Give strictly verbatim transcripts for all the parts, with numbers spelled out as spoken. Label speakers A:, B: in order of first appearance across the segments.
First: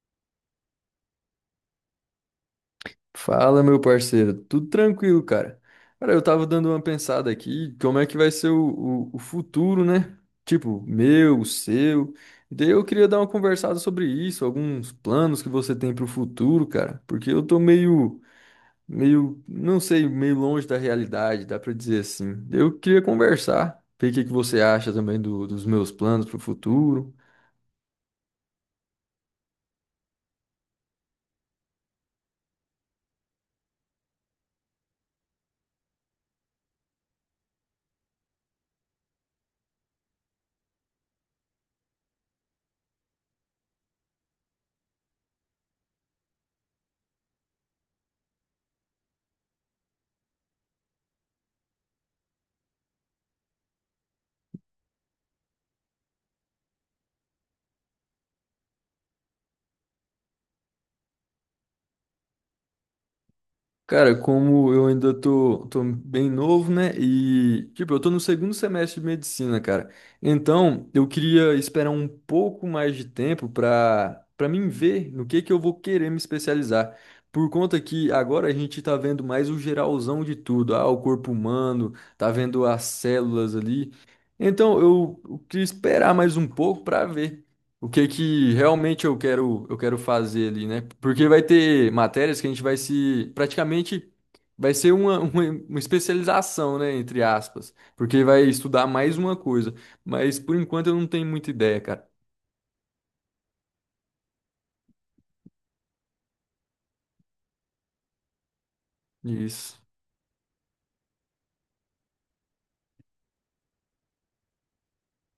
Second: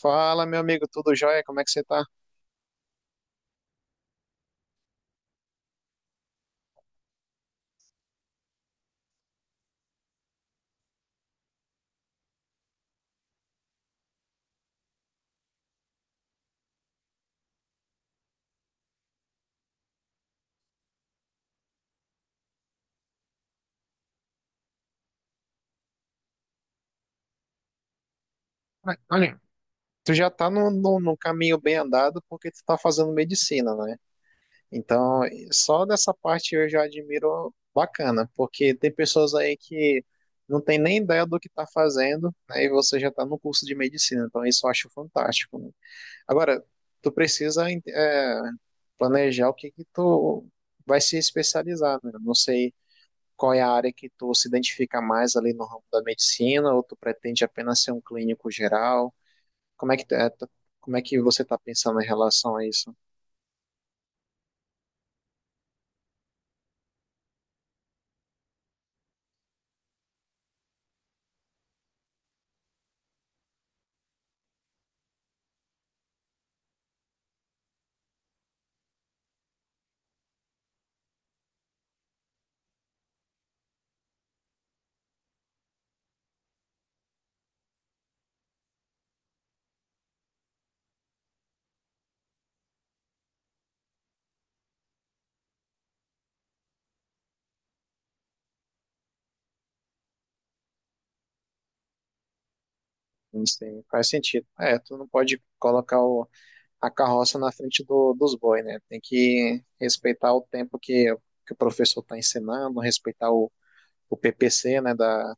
A: Fala, meu amigo, tudo jóia? Como é que você tá?
B: Fala, meu parceiro. Tudo tranquilo, cara. Cara, eu tava dando uma pensada aqui, como é que vai ser o, o, o futuro, né? Tipo, meu, seu. E daí eu queria dar uma conversada sobre isso, alguns planos que você tem pro futuro, cara. Porque eu tô meio, meio, não sei, meio longe da realidade, dá pra dizer assim. Eu queria conversar, ver o que que você acha também do- dos meus planos pro futuro.
A: Olha, tu já tá no, no, no caminho bem andado porque tu tá fazendo medicina, né? Então, só dessa parte eu já admiro bacana, porque tem pessoas aí que não tem nem ideia do que tá fazendo, né? E você já tá no curso de medicina, então isso eu acho fantástico. Né? Agora, tu precisa é, planejar o que que tu vai se especializar, né? Não sei qual é a área que tu se identifica mais ali no ramo da medicina, ou tu pretende apenas ser um clínico geral. Como é que, tu- é, tu- Como é que você está pensando em relação a isso?
B: Cara, como eu ainda tô, tô bem novo, né? E, tipo, eu tô no segundo semestre de medicina, cara. Então, eu queria esperar um pouco mais de tempo pra, pra mim ver no que que eu vou querer me especializar. Por conta que agora a gente tá vendo mais o geralzão de tudo. Ah, o corpo humano, tá vendo as células ali. Então, eu, eu queria esperar mais um pouco pra ver o que que realmente eu quero eu quero fazer ali, né? Porque vai ter matérias que a gente vai se praticamente vai ser uma, uma, uma especialização, né, entre aspas, porque vai estudar mais uma coisa. Mas por enquanto eu não tenho muita ideia, cara.
A: Não sei, faz sentido. É, tu não pode colocar o- a carroça na frente do- dos bois, né? Tem que
B: Isso.
A: respeitar o tempo que, que o professor está ensinando, respeitar o, o P P C, né, da,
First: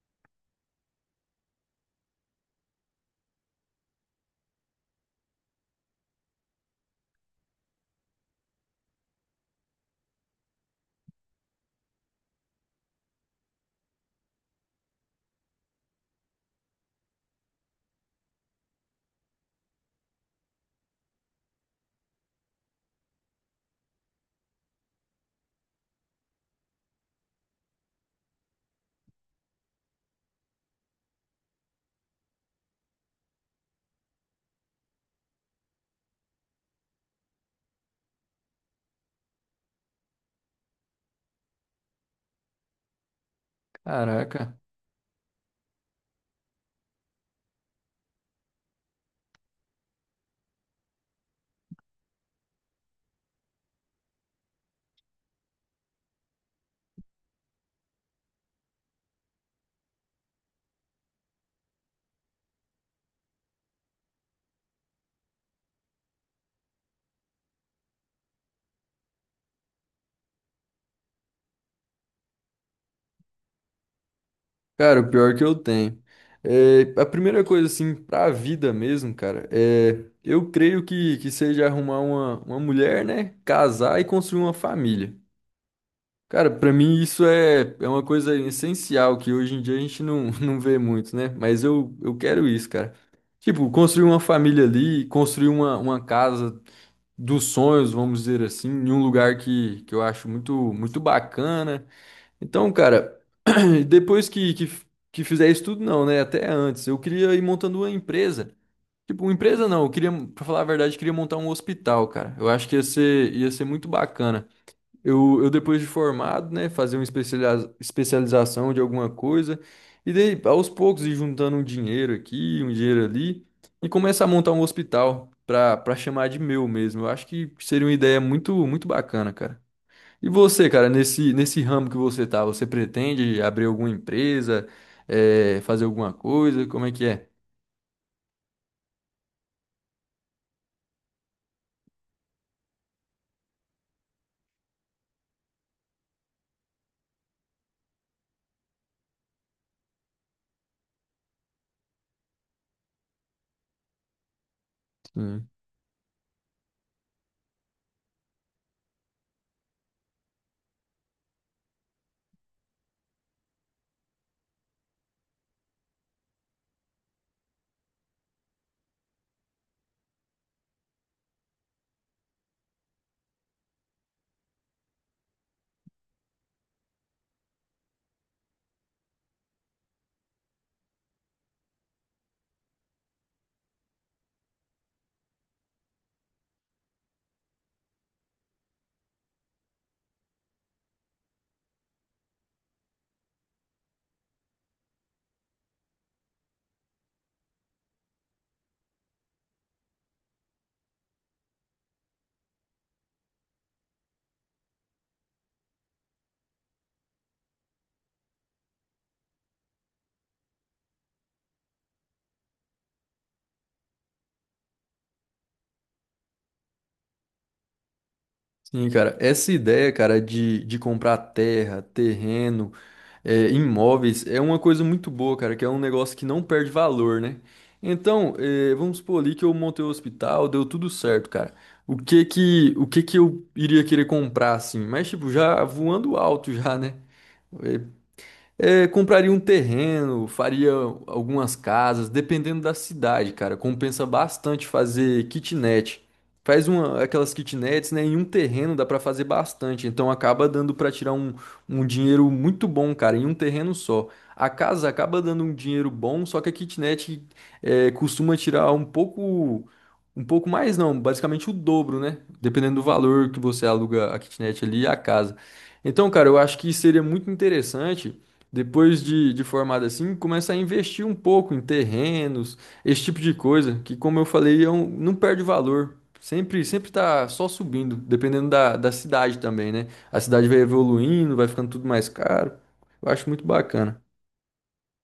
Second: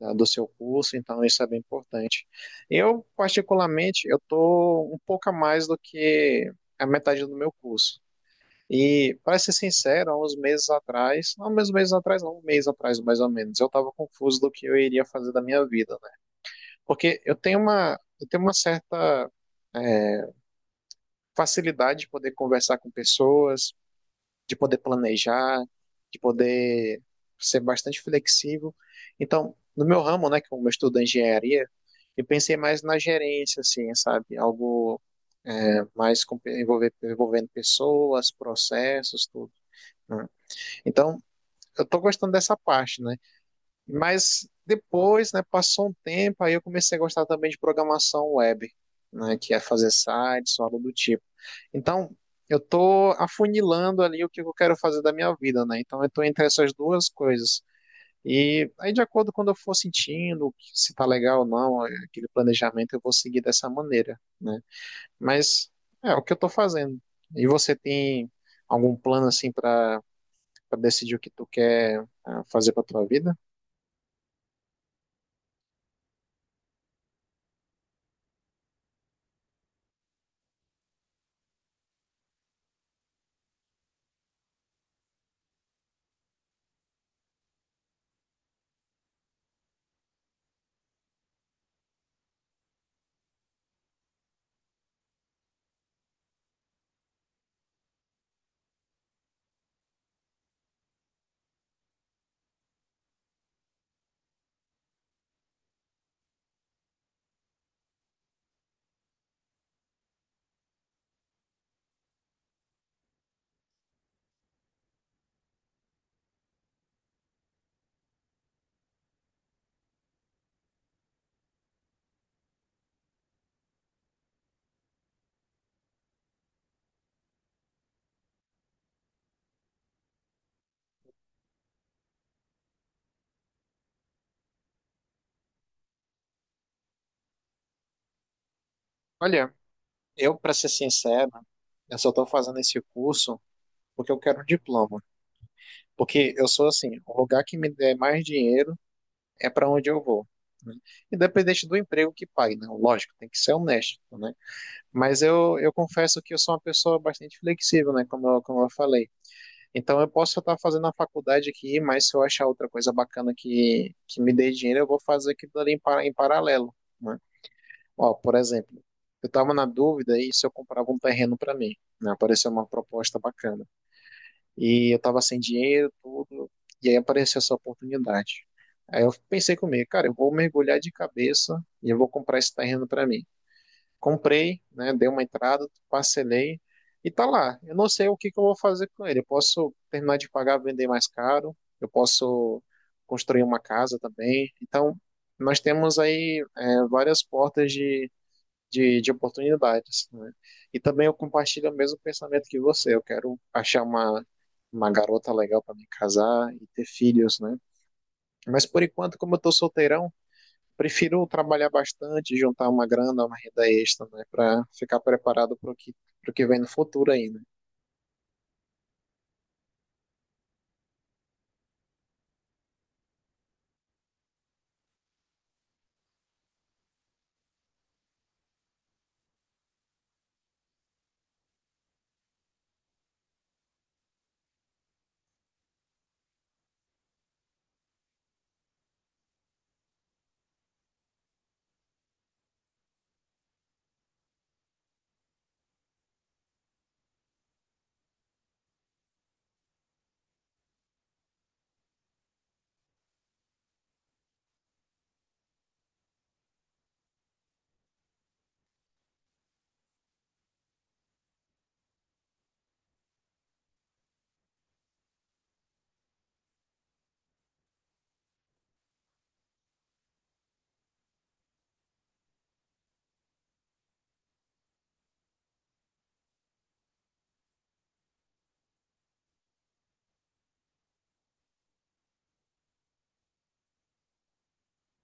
A: da- do seu curso, então isso é bem importante. Eu, particularmente, eu estou um pouco a mais do que a metade do meu curso. E, para ser sincero, há uns meses atrás, não, uns meses atrás, não, um mês atrás, mais ou menos, eu estava confuso do que eu iria fazer da minha vida, né? Porque eu tenho uma, Eu tenho uma certa é, facilidade de poder conversar com pessoas, de poder planejar, de poder ser bastante flexível. Então, no meu ramo, né, que eu estudo engenharia, eu pensei mais na gerência, assim, sabe? Algo mais com- envolver, envolvendo pessoas, processos, tudo. Né? Então, eu estou gostando dessa parte, né? Mas
B: Caraca.
A: depois, né, passou um tempo, aí eu comecei a gostar também de programação web, né, que é fazer sites, ou algo do tipo. Então, eu tô afunilando ali o que eu quero fazer da minha vida, né? Então, eu estou entre essas duas coisas. E aí, de acordo com quando eu for sentindo se tá legal ou não, aquele planejamento, eu vou seguir dessa maneira, né? Mas é o que eu estou fazendo. E você tem algum plano assim para para decidir o que tu quer ah, fazer para tua vida?
B: Cara, o pior que eu tenho. É, a primeira coisa, assim, pra vida mesmo, cara, é, eu creio que, que seja arrumar uma, uma mulher, né? Casar e construir uma família. Cara, pra mim isso é, é uma coisa essencial que hoje em dia a gente não, não vê muito, né? Mas eu, eu quero isso, cara. Tipo, construir uma família ali, construir uma, uma casa dos sonhos, vamos dizer assim, em um lugar que, que eu acho muito, muito bacana. Então, cara, depois que, que, que fizer isso tudo, não, né? Até antes, eu queria ir montando uma empresa. Tipo, uma empresa não, eu queria, pra falar a verdade, eu queria montar um hospital, cara. Eu acho que ia ser, ia ser muito bacana. Eu, eu depois de formado, né, fazer uma especializa- especialização de alguma coisa, e daí, aos poucos, ir juntando um dinheiro aqui, um dinheiro ali, e começar a montar um hospital para para chamar de meu mesmo. Eu acho que seria uma ideia muito, muito bacana, cara. E você, cara, nesse, nesse ramo que você tá, você pretende abrir alguma empresa, eh, fazer alguma coisa? Como é que é?
A: Olha, eu, para ser sincero, eu só estou fazendo esse curso porque eu quero um diploma. Porque eu sou assim, o lugar que me der mais dinheiro é para onde eu vou. Né? Independente do emprego que pague, né? Lógico, tem que ser honesto, né? Mas eu, eu confesso que eu sou uma pessoa bastante flexível, né? Como eu, como eu falei. Então eu posso estar fazendo a faculdade aqui, mas se eu achar outra coisa bacana que, que me dê dinheiro, eu vou fazer aquilo ali em, par- em paralelo. Né? Ó, por exemplo, eu estava na dúvida aí se eu comprava um terreno para mim, né? Apareceu uma proposta bacana. E eu estava sem dinheiro, tudo, e aí apareceu essa oportunidade. Aí eu pensei comigo, cara, eu vou mergulhar de cabeça e eu vou comprar esse terreno para mim. Comprei, né? Dei uma entrada, parcelei e tá lá. Eu não sei o que que eu vou fazer com ele. Eu posso terminar de pagar, vender mais caro, eu posso construir uma casa também. Então, nós temos aí é, várias portas de de, de oportunidades, né? E também eu compartilho o mesmo pensamento que você. Eu quero achar uma, uma garota legal para me casar e ter filhos, né? Mas por enquanto, como eu estou solteirão, prefiro trabalhar bastante, juntar uma grana, uma renda extra, né? Para ficar preparado para o que, pro que vem no futuro ainda.
B: Sim, cara, essa ideia, cara, de, de comprar terra, terreno, é, imóveis, é uma coisa muito boa, cara, que é um negócio que não perde valor, né? Então, é, vamos supor ali que eu montei o hospital, deu tudo certo, cara. O que que, o que que eu iria querer comprar, assim? Mas, tipo, já voando alto já, né? É, é, Compraria um terreno, faria algumas casas, dependendo da cidade, cara. Compensa bastante fazer kitnet. Faz uma, aquelas kitnets, né? Em um terreno dá pra fazer bastante. Então acaba dando pra tirar um, um dinheiro muito bom, cara, em um terreno só. A casa acaba dando um dinheiro bom, só que a kitnet é, costuma tirar um pouco, um pouco mais, não, basicamente o dobro, né? Dependendo do valor que você aluga a kitnet ali e a casa. Então, cara, eu acho que seria muito interessante depois de, de formado assim, começa a investir um pouco em terrenos, esse tipo de coisa, que como eu falei, é um- não perde valor. Sempre, sempre tá só subindo, dependendo da, da cidade também, né? A cidade vai evoluindo, vai ficando tudo mais caro. Eu acho muito bacana.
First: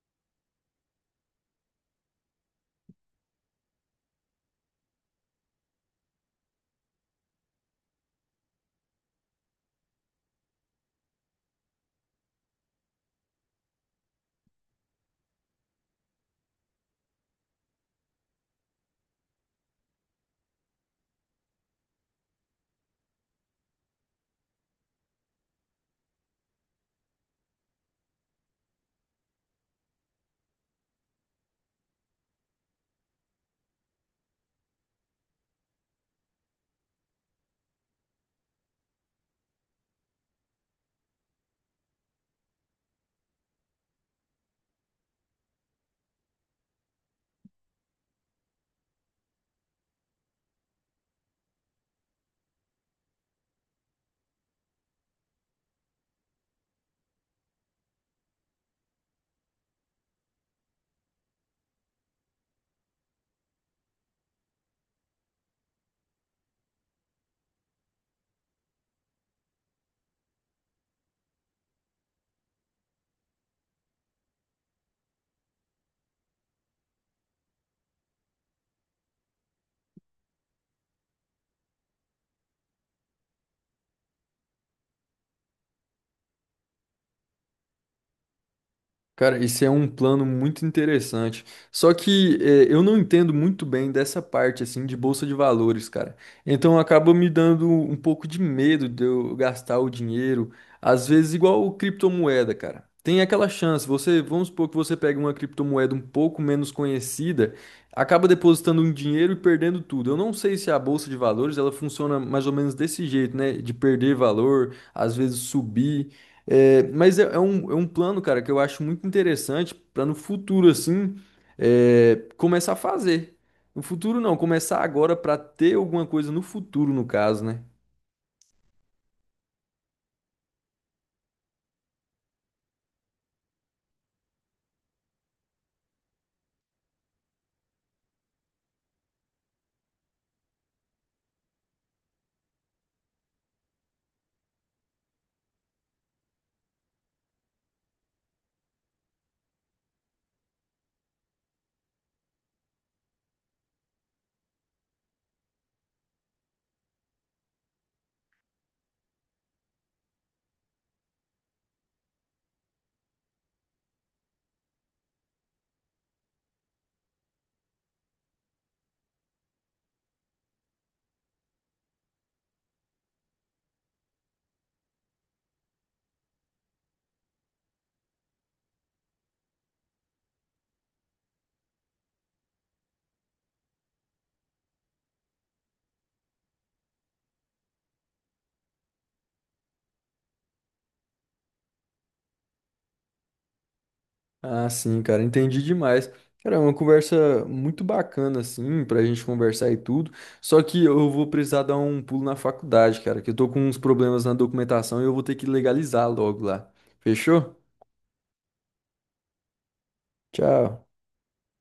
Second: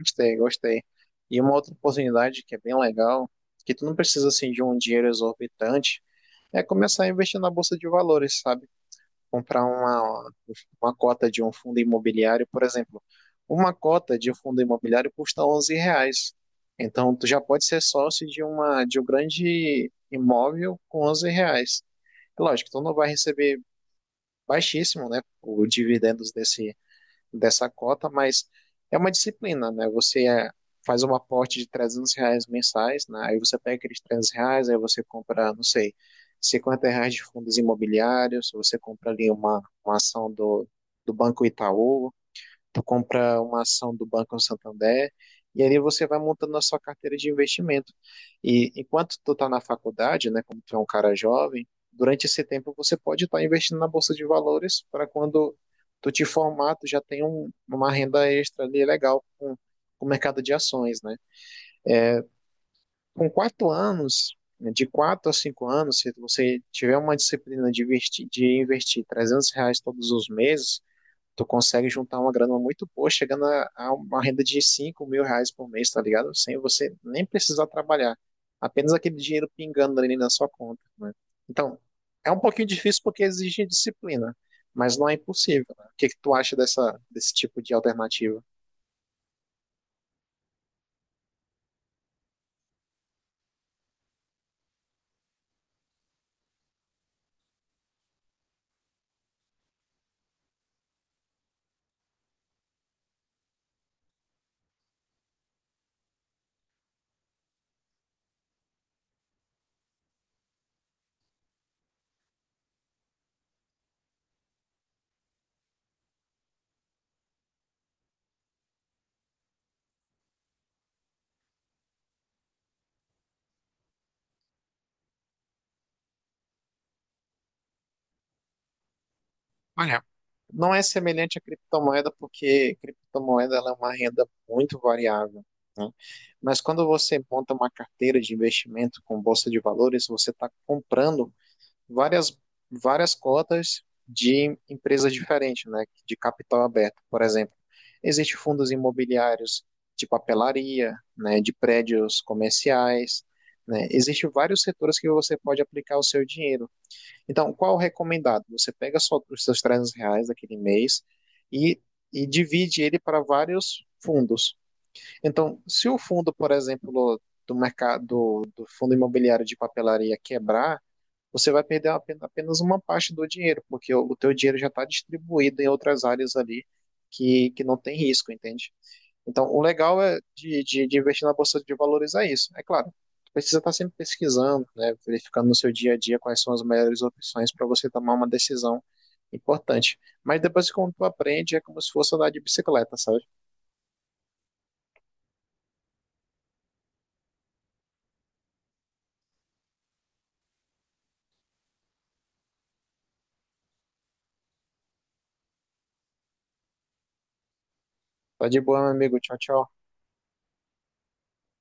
A: Gostei, gostei. E uma outra oportunidade que é bem legal, que tu não precisa assim de um dinheiro exorbitante, é começar a investir na bolsa de valores, sabe? Comprar uma, uma cota de um fundo imobiliário, por exemplo. Uma cota de um fundo imobiliário custa onze reais. Então, tu já pode ser sócio de uma de um grande imóvel com onze reais. É lógico, tu não vai receber baixíssimo, né, o dividendos desse dessa cota, mas é uma disciplina, né? Você é, faz um aporte de trezentos reais mensais, né? Aí você pega aqueles trezentos reais, aí você compra, não sei, cinquenta reais de fundos imobiliários, você compra ali uma, uma ação do, do Banco Itaú, tu compra uma ação do Banco Santander e ali você vai montando a sua carteira de investimento. E enquanto tu tá na faculdade, né, como tu é um cara jovem, durante esse tempo você pode estar investindo na bolsa de valores para quando tu te formar, tu já tem um- uma renda extra ali legal com, com o mercado de ações, né? Com quatro anos, né, de quatro a cinco anos, se você tiver uma disciplina de investir, de investir trezentos reais todos os meses, tu consegue juntar uma grana muito boa, chegando a, a uma renda de cinco mil reais por mês, tá ligado? Sem você nem precisar trabalhar. Apenas aquele dinheiro pingando ali na sua conta, né? Então, é um pouquinho difícil porque exige disciplina, mas não é impossível, né? O que que tu acha dessa, desse tipo de alternativa?
B: Cara, isso é um plano muito interessante. Só que eh, eu não entendo muito bem dessa parte assim de bolsa de valores, cara. Então acaba me dando um pouco de medo de eu gastar o dinheiro, às vezes igual o criptomoeda, cara. Tem aquela chance, você, vamos supor que você pega uma criptomoeda um pouco menos conhecida, acaba depositando um dinheiro e perdendo tudo. Eu não sei se a bolsa de valores, ela funciona mais ou menos desse jeito, né? De perder valor, às vezes subir. É, mas é, é um, é um plano, cara, que eu acho muito interessante para no futuro, assim, é, começar a fazer. No futuro, não, começar agora para ter alguma coisa no futuro, no caso, né?
A: Olha, não é semelhante à criptomoeda porque criptomoeda ela é uma renda muito variável, né? Mas quando você monta uma carteira de investimento com bolsa de valores, você está comprando várias, várias cotas de empresas diferentes, né, de capital aberto, por exemplo. Existem fundos imobiliários de papelaria, né, de prédios comerciais, né? Existem vários setores que você pode aplicar o seu dinheiro. Então, qual o recomendado? Você pega só os seus trezentos reais daquele mês e, e divide ele para vários fundos. Então, se o fundo, por exemplo, do mercado do fundo imobiliário de papelaria quebrar, você vai perder apen- apenas uma parte do dinheiro, porque o o teu dinheiro já está distribuído em outras áreas ali que, que não tem risco, entende? Então, o legal é de, de, de, investir na bolsa de valores é isso. É claro, precisa estar sempre pesquisando, né, verificando no seu dia a dia quais são as melhores opções para você tomar uma decisão importante. Mas depois, quando tu aprende, é como se fosse andar de bicicleta, sabe?
B: Ah, sim, cara, entendi demais. Cara, é uma conversa muito bacana, assim, pra gente conversar e tudo. Só que eu vou precisar dar um pulo na faculdade, cara, que eu tô com uns problemas na documentação e eu vou ter que legalizar logo lá. Fechou?
A: Tá de boa, meu amigo. Tchau, tchau.
B: Tchau.